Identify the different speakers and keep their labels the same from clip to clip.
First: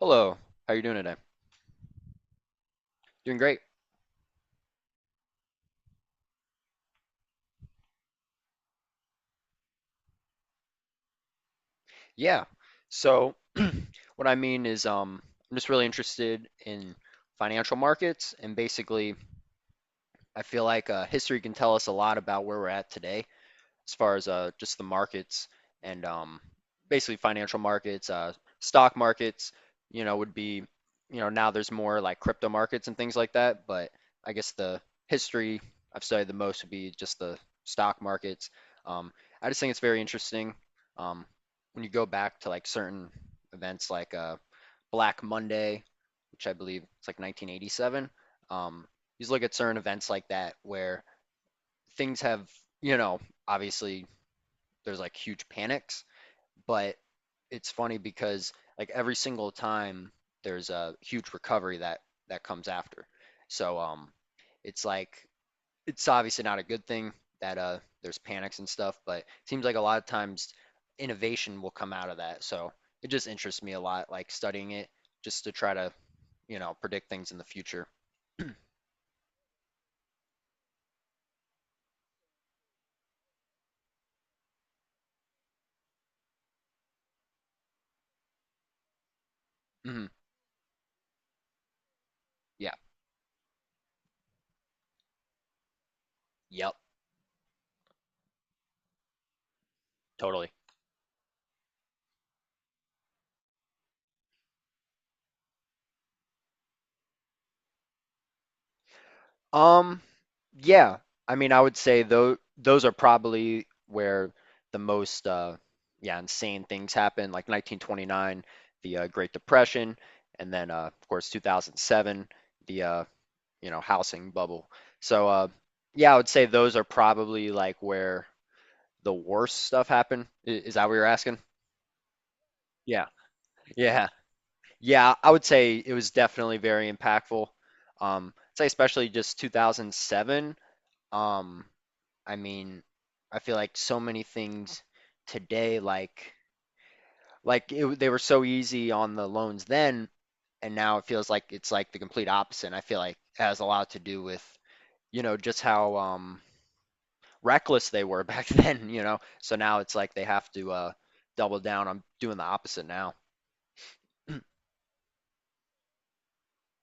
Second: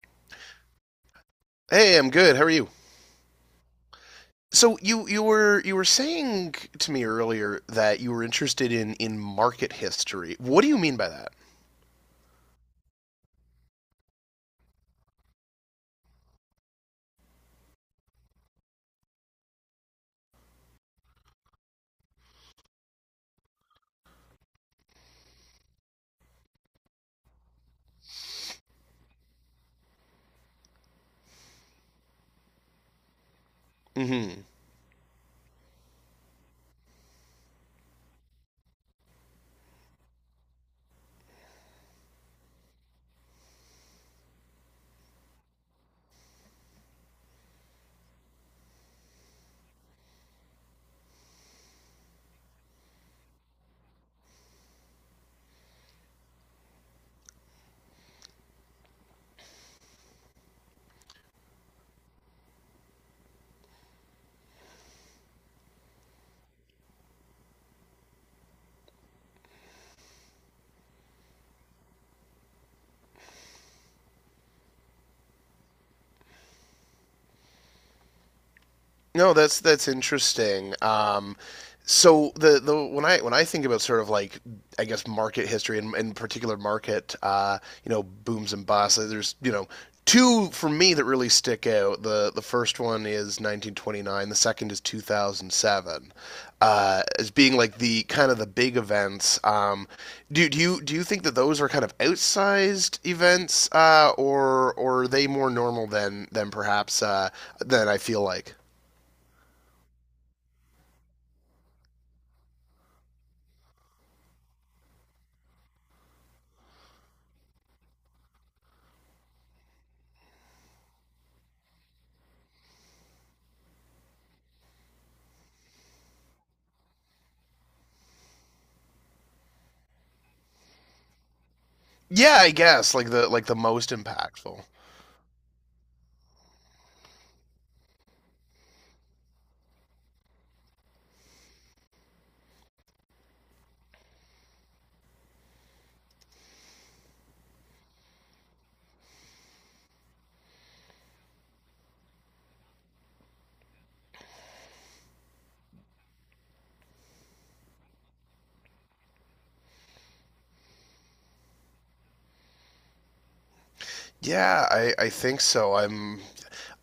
Speaker 1: Hello, how you doing today?
Speaker 2: Hey, I'm good. How are you?
Speaker 1: Doing great.
Speaker 2: So you were saying to me earlier that you were interested in market history. What do you mean by that?
Speaker 1: Yeah. So what I mean is I'm just really interested in financial markets, and basically I feel like history can tell us a lot about where we're at today as far as just the markets. And Basically financial markets, stock markets, you know, would be, you know, now there's more like crypto markets and things like that. But I
Speaker 2: Hmm.
Speaker 1: guess the history I've studied the most would be just the stock markets. Um, I just think it's very interesting um, when you go back to like certain events like Black Monday, which I believe it's like 1987. Um, you just look at certain events like that where things have, you know, obviously there's like huge panics, but it's funny because like every single time there's a huge recovery that comes after. So it's like it's obviously not a good thing that there's panics and stuff, but it seems like a lot of times innovation will come out of that. So it just interests me a lot like studying it just to try to, you know, predict things in the future.
Speaker 2: No, that's interesting. So the when I think about sort of like, I guess, market history, and in particular market, you know, booms and busts, there's you know
Speaker 1: Hmm
Speaker 2: two for me that really stick out. The
Speaker 1: Yeah.
Speaker 2: first one is 1929. The second is 2007,
Speaker 1: Yep.
Speaker 2: as being like the kind of the big events. Um, do
Speaker 1: Totally.
Speaker 2: do you do you think that those are kind of outsized events, or are they more normal than perhaps than I feel like?
Speaker 1: Um, yeah. I mean, I would say though those are probably where the most yeah, insane things happen, like 1929, the Great Depression, and then of course 2007, the you know, housing bubble. So yeah, I would say those are probably like where the worst stuff happened. I- Is that what you're asking?
Speaker 2: Yeah, I guess
Speaker 1: Yeah.
Speaker 2: like the most
Speaker 1: Yeah.
Speaker 2: impactful.
Speaker 1: Yeah, I would say it was definitely very impactful. I'd say especially just 2007. Um, I mean, I feel like so many things today, like they were so easy on the loans then, and now it feels like it's like the complete opposite. And I feel like it has a lot to do with, you know, just how reckless they were back then, you know. So now it's like they have to double down I'm doing the opposite now.
Speaker 2: Yeah, I think so. I'm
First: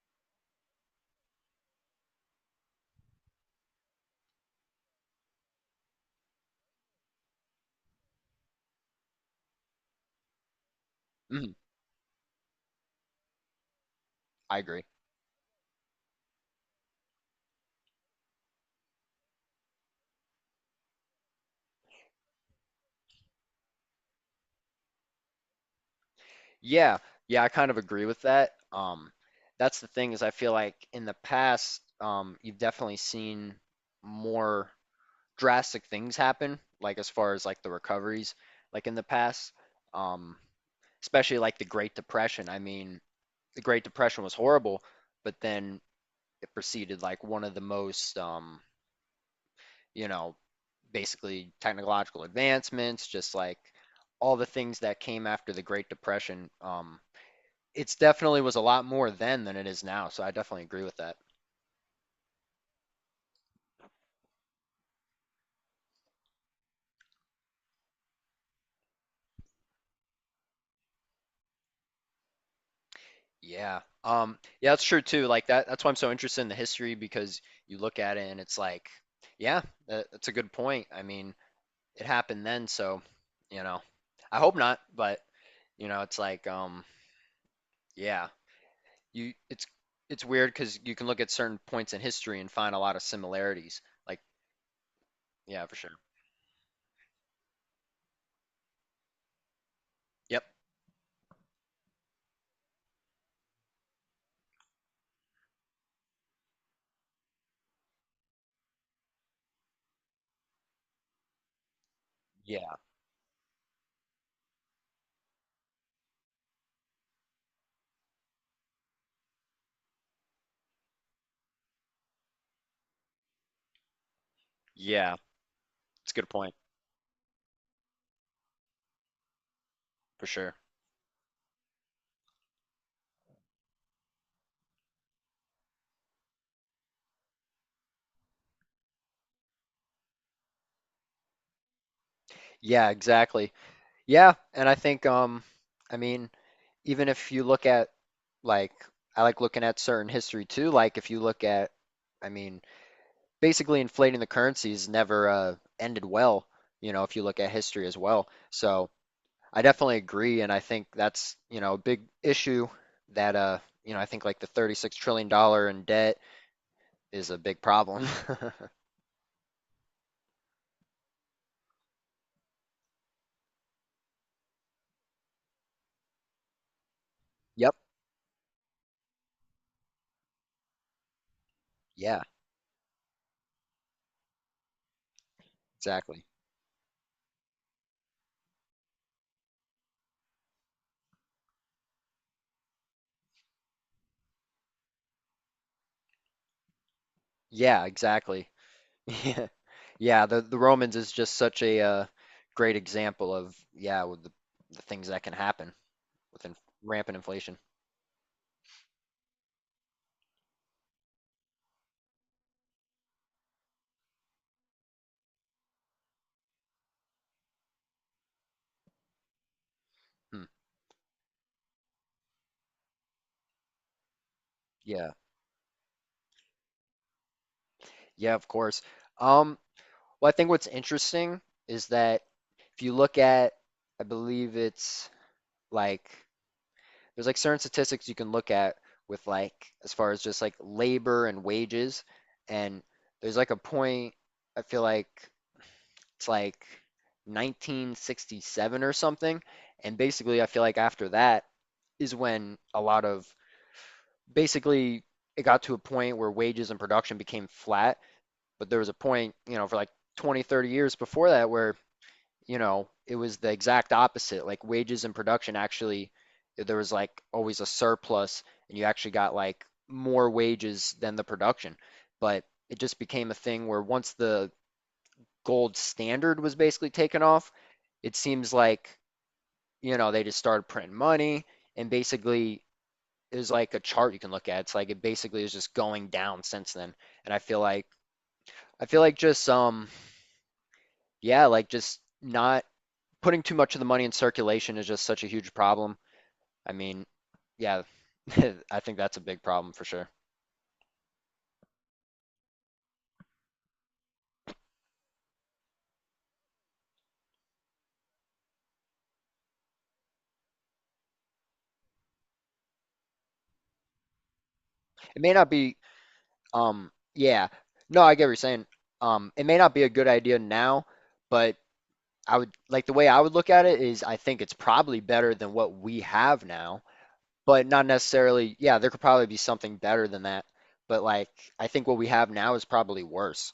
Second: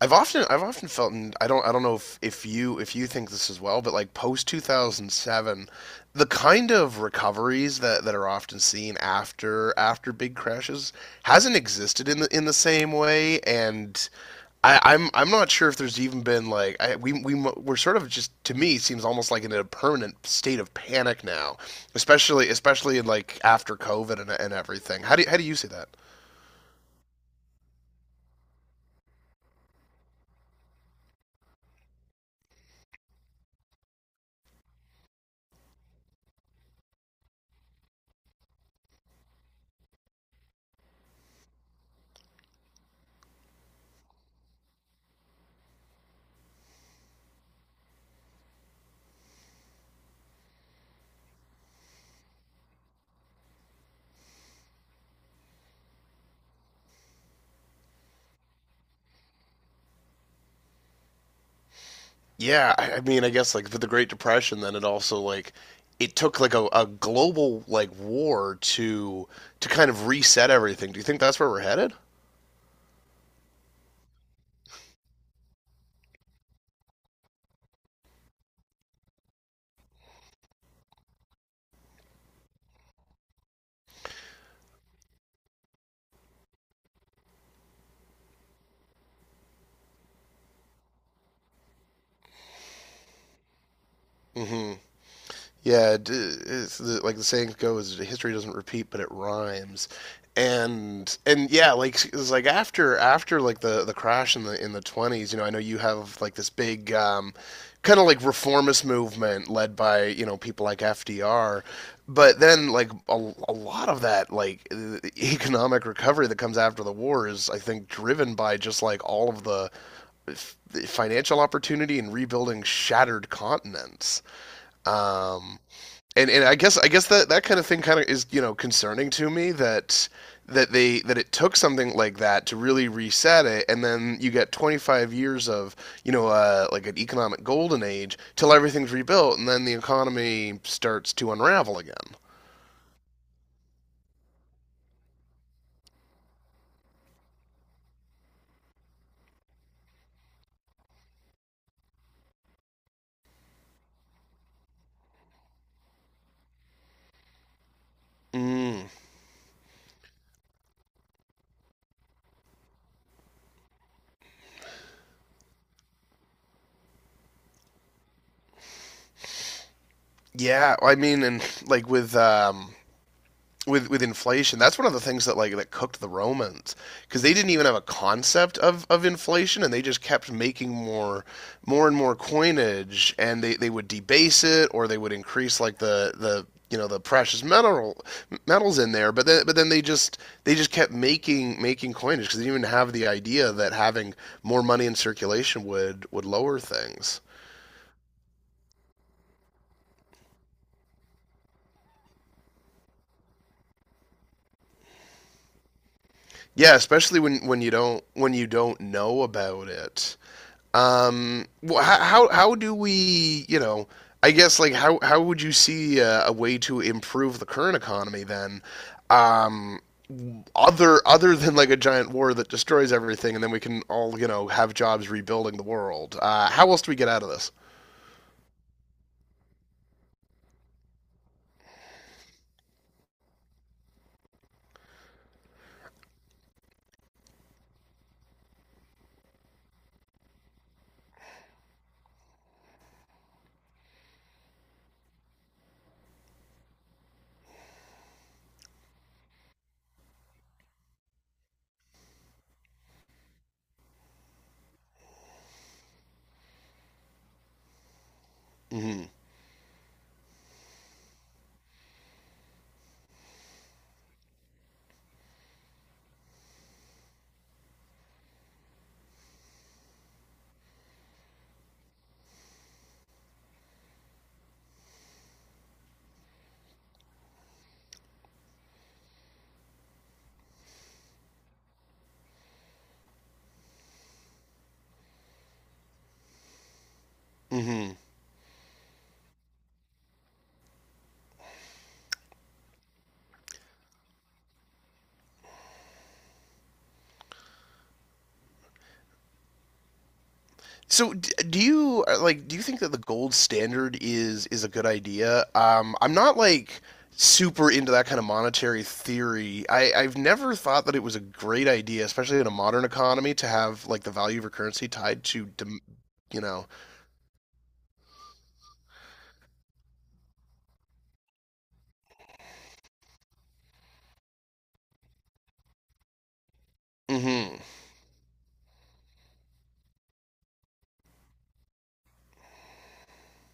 Speaker 2: I've often I've often felt, and I don't know if you think this as well, but like post 2007, the kind of recoveries that, that are often seen after, after big crashes hasn't existed in the same way. And
Speaker 1: I
Speaker 2: I,
Speaker 1: agree.
Speaker 2: I'm I'm not sure if there's even been like I, we mo- we're sort of, just to me, seems almost like in a permanent state of panic now, especially in like after COVID, and everything. How do you see that?
Speaker 1: Yeah, yeah, I kind of agree with that. That's the thing is I feel like in the past, you've definitely seen more drastic things happen, like as far as like the recoveries, like in the past, um, especially like the Great Depression. I mean, the Great Depression was horrible, but then it preceded like one of the most, you know, basically technological advancements, just like all the things that came after the Great Depression. It's definitely was a lot more then than it is now, so I definitely agree with that.
Speaker 2: Yeah, I mean, I guess like with the Great Depression, then it also like it took like a global like war to kind of reset everything. Do you think that's where we're headed?
Speaker 1: Yeah. Yeah, that's true too. That's why I'm so interested in the history because you look at it and it's like, yeah, that's a good point. I mean, it happened then, so, you know, I hope not, but you know, it's like, yeah, you, it's, it's weird because you can look at certain points in history and find a lot of similarities. Like, yeah, for sure.
Speaker 2: Yeah, it's the, like the saying goes, history doesn't repeat, but it rhymes.
Speaker 1: Yep.
Speaker 2: And yeah, like it was like after, after like the crash in the 20s, you know, I know you have like this big kind of like reformist movement led by, you know, people like FDR. But then
Speaker 1: Yeah.
Speaker 2: like a lot of that like economic recovery that comes after the war is, I think, driven by just like all of the f- financial opportunity and rebuilding shattered continents.
Speaker 1: Yeah.
Speaker 2: Um
Speaker 1: It's a
Speaker 2: and
Speaker 1: good
Speaker 2: and
Speaker 1: point
Speaker 2: I guess I guess that that kind of thing kind of is, you know, concerning to me that
Speaker 1: for sure.
Speaker 2: that they that it took something like that to really reset it, and then you get 25 years of, you know, like an economic golden age till everything's rebuilt, and then the economy starts to unravel again.
Speaker 1: Yeah, exactly. Yeah, and I think, I mean. Even if you look at like I like looking at certain history too. Like if you look at, I mean, basically inflating the currencies never ended well. You know, if you look at history as well.
Speaker 2: Mm,
Speaker 1: So I definitely agree, and I think that's you know a big issue that you know I think like the 36 trillion dollars in debt is a big problem.
Speaker 2: yeah, I mean, and like with inflation, that's one of the things that like that cooked the romans because they didn't even
Speaker 1: Yep.
Speaker 2: have a concept of inflation, and they just kept making more, more and more
Speaker 1: Yeah.
Speaker 2: coinage, and they would debase it, or they would increase like the
Speaker 1: Exactly.
Speaker 2: the you know the precious metals in there, but then, but then they just kept making coinage because they didn't even have the idea that having more money in circulation would lower things,
Speaker 1: Yeah. Exactly. Yeah. Yeah, the Romans is just such a great example of yeah, with the things that can happen with inf
Speaker 2: yeah,
Speaker 1: rampant
Speaker 2: especially when
Speaker 1: inflation.
Speaker 2: when you don't, when you don't know about it. Um, how do we, you know, I guess like how would you see, a way to improve the current economy then? Um,
Speaker 1: Hmm.
Speaker 2: other other than like a giant war that destroys everything, and then we can all, you know, have jobs
Speaker 1: Yeah.
Speaker 2: rebuilding the world. How else do we get out of this?
Speaker 1: Yeah, of course. Um, well, I think what's interesting is that if you look at, I believe it's like there's like certain statistics you can look at with like as far as just like labor and wages, and there's like a point I feel like it's like 1967 or something. And basically, I feel like after that is when a lot of basically it got to a point where wages and production became flat. But there was a
Speaker 2: Hmm.
Speaker 1: point, you know, for like 20, 30 years before that where, you know, it was the exact opposite. Like wages and production actually, there was like always a surplus and you actually got like more wages than the production. But it just became a thing where once the gold standard was basically taken off, it seems like, you know, they just started printing money, and basically there's like a chart you can look at. It's like it basically is just going down since then. And I feel like
Speaker 2: Hmm.
Speaker 1: just yeah, like just not putting too much of the money in circulation is just such a huge problem. I mean, yeah, I think that's a big problem for sure.
Speaker 2: So do you, like do you think that the gold standard is a good idea? I'm not like super into that kind of monetary theory. I've never thought that it was a great idea, especially in a modern economy, to have like the value of a currency
Speaker 1: It
Speaker 2: tied
Speaker 1: may
Speaker 2: to,
Speaker 1: not be
Speaker 2: dem, you know.
Speaker 1: yeah. No, I get what you're saying. It may not be a good idea now, but I would like the way I would look at it is I think it's probably better than what we have now.
Speaker 2: Hmm.
Speaker 1: But not necessarily, yeah, there could probably be something better than that. But like, I think what we have now is probably worse.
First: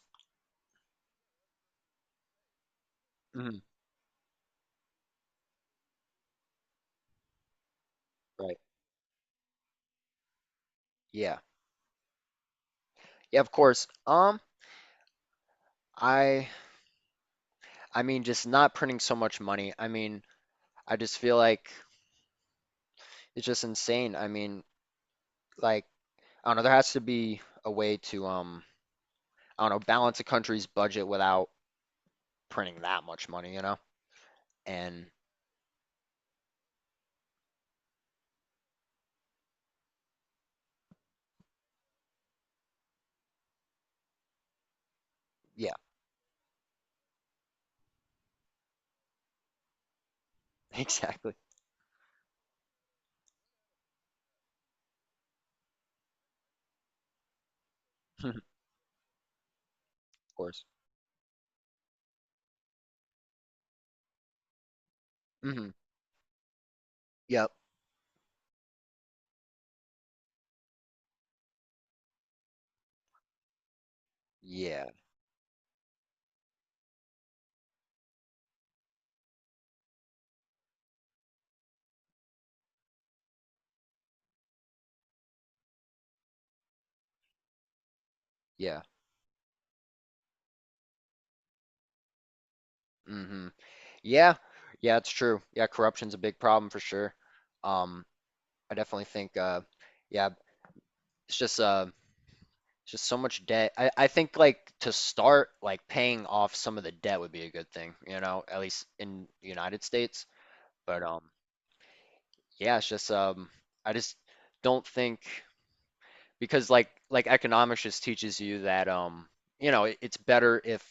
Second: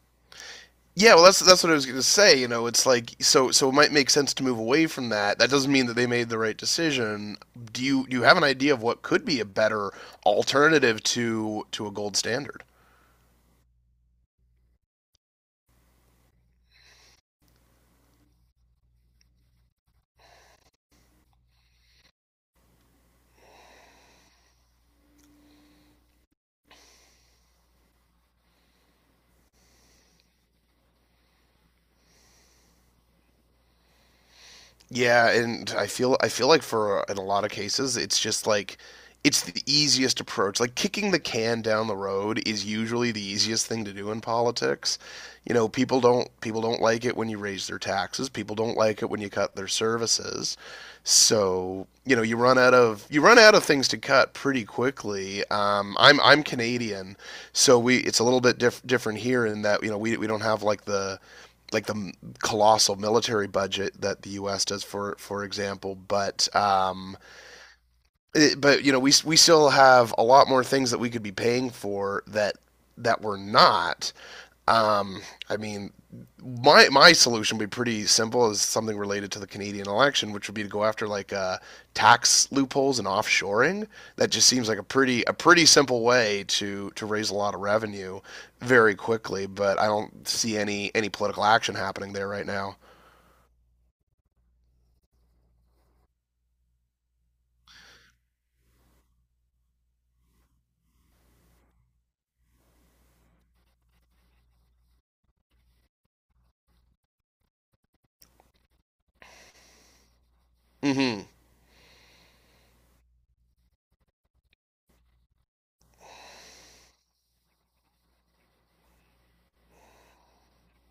Speaker 2: Yeah, well, that's what I was going to say. You know, it's like, so
Speaker 1: Mhm.
Speaker 2: so it might make sense to move away from that. That doesn't mean that they made the right decision. Do you have an
Speaker 1: Right.
Speaker 2: idea of what could be a better alternative
Speaker 1: Yeah.
Speaker 2: to a gold standard?
Speaker 1: Yeah, of course. I I mean just not printing so much money. I mean, I just feel like it's just insane. I mean, like, I don't know, there has to be a way to I don't know, balance a country's budget without printing that much money, you know? And
Speaker 2: Yeah, and I feel like for, in a lot of cases it's just like it's the easiest approach. Like kicking the can down the road is usually the easiest thing to do in politics. You know,
Speaker 1: yeah,
Speaker 2: people don't like it when you raise their taxes. People don't like it when you cut their services.
Speaker 1: exactly.
Speaker 2: So, you know, you run out of things to cut pretty quickly. I'm Canadian, so we, it's a little bit different here in that, you know, we
Speaker 1: Of
Speaker 2: don't have
Speaker 1: course.
Speaker 2: like the colossal military budget that the U.S. does, for
Speaker 1: Hmm
Speaker 2: example. But
Speaker 1: Yep.
Speaker 2: it, but you know, we still have a lot more things that we could be paying for that that we're not.
Speaker 1: Yeah.
Speaker 2: Um, I mean, my solution would be pretty simple, is something related to the Canadian election, which would be to go after like, tax loopholes and offshoring. That just seems like a pretty simple way to raise a lot of revenue
Speaker 1: Yeah.
Speaker 2: very quickly. But I don't see any political action happening there right now.
Speaker 1: hmm Yeah, yeah, it's true. Yeah, corruption's a big problem for sure. Um, I definitely think, yeah, it's just, uh, it's just so much debt. I think like to start, like paying off some of the debt would be a good thing, you know, at least in the United States. But
Speaker 2: Hmm.
Speaker 1: yeah, it's just, I just don't think. Because like economics just teaches you that you know it's better if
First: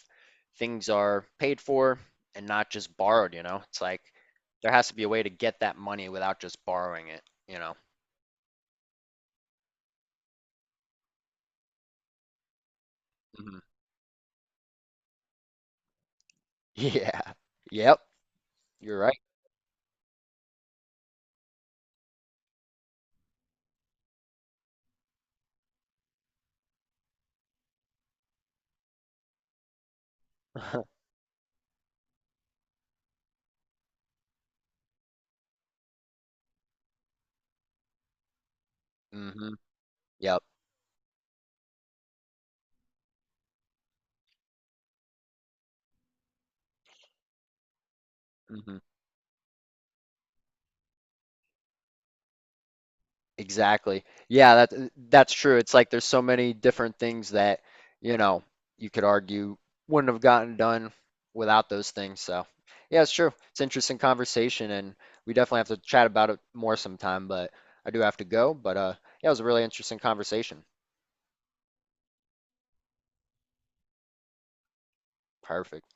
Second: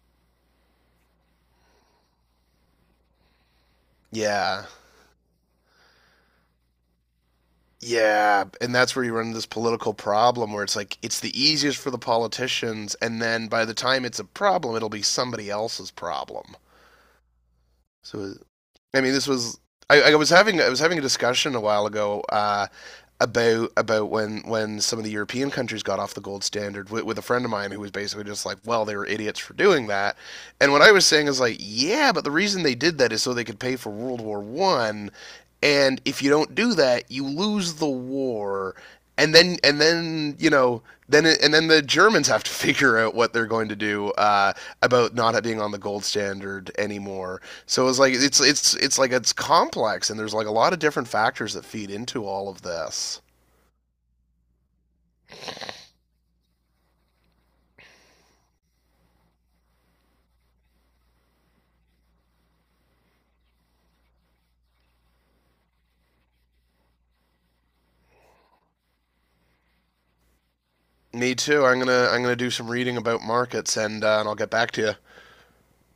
Speaker 1: things are paid for and not just borrowed, you know it's like
Speaker 2: Yeah.
Speaker 1: there has to be a way to get that money without just borrowing it, you know.
Speaker 2: Yeah, and that's where you run into this political problem, where it's like it's the easiest for the politicians, and then
Speaker 1: Hmm
Speaker 2: by the time it's a problem, it'll be somebody else's problem.
Speaker 1: Yeah. Yep.
Speaker 2: So,
Speaker 1: You're
Speaker 2: I mean,
Speaker 1: right.
Speaker 2: this was, I was having, I was having a discussion a while ago, about when some of the European countries got off the gold standard, with a friend of mine, who was basically just like, well, they were idiots for doing that. And what I was saying is like, yeah, but the reason they did that is so they could pay for World War One, and if you don't do that, you lose the war. And
Speaker 1: hmm
Speaker 2: then,
Speaker 1: yep.
Speaker 2: you know, then the Germans have to figure out what they're going to do, about not being on the gold standard anymore. So it's like, it's it's
Speaker 1: hmm
Speaker 2: it's like it's complex, and there's like a lot of different factors that feed into all of this.
Speaker 1: Exactly. Yeah, that that's true. It's like there's so many different things that, you know, you could argue wouldn't have gotten done without those things. So, yeah, it's true. It's an interesting conversation, and we definitely have to chat about it more sometime, but I do have to go. But yeah, it was a really interesting conversation.
Speaker 2: Me too. I'm gonna do some reading about markets, and, and I'll get back to you.
Speaker 1: Perfect.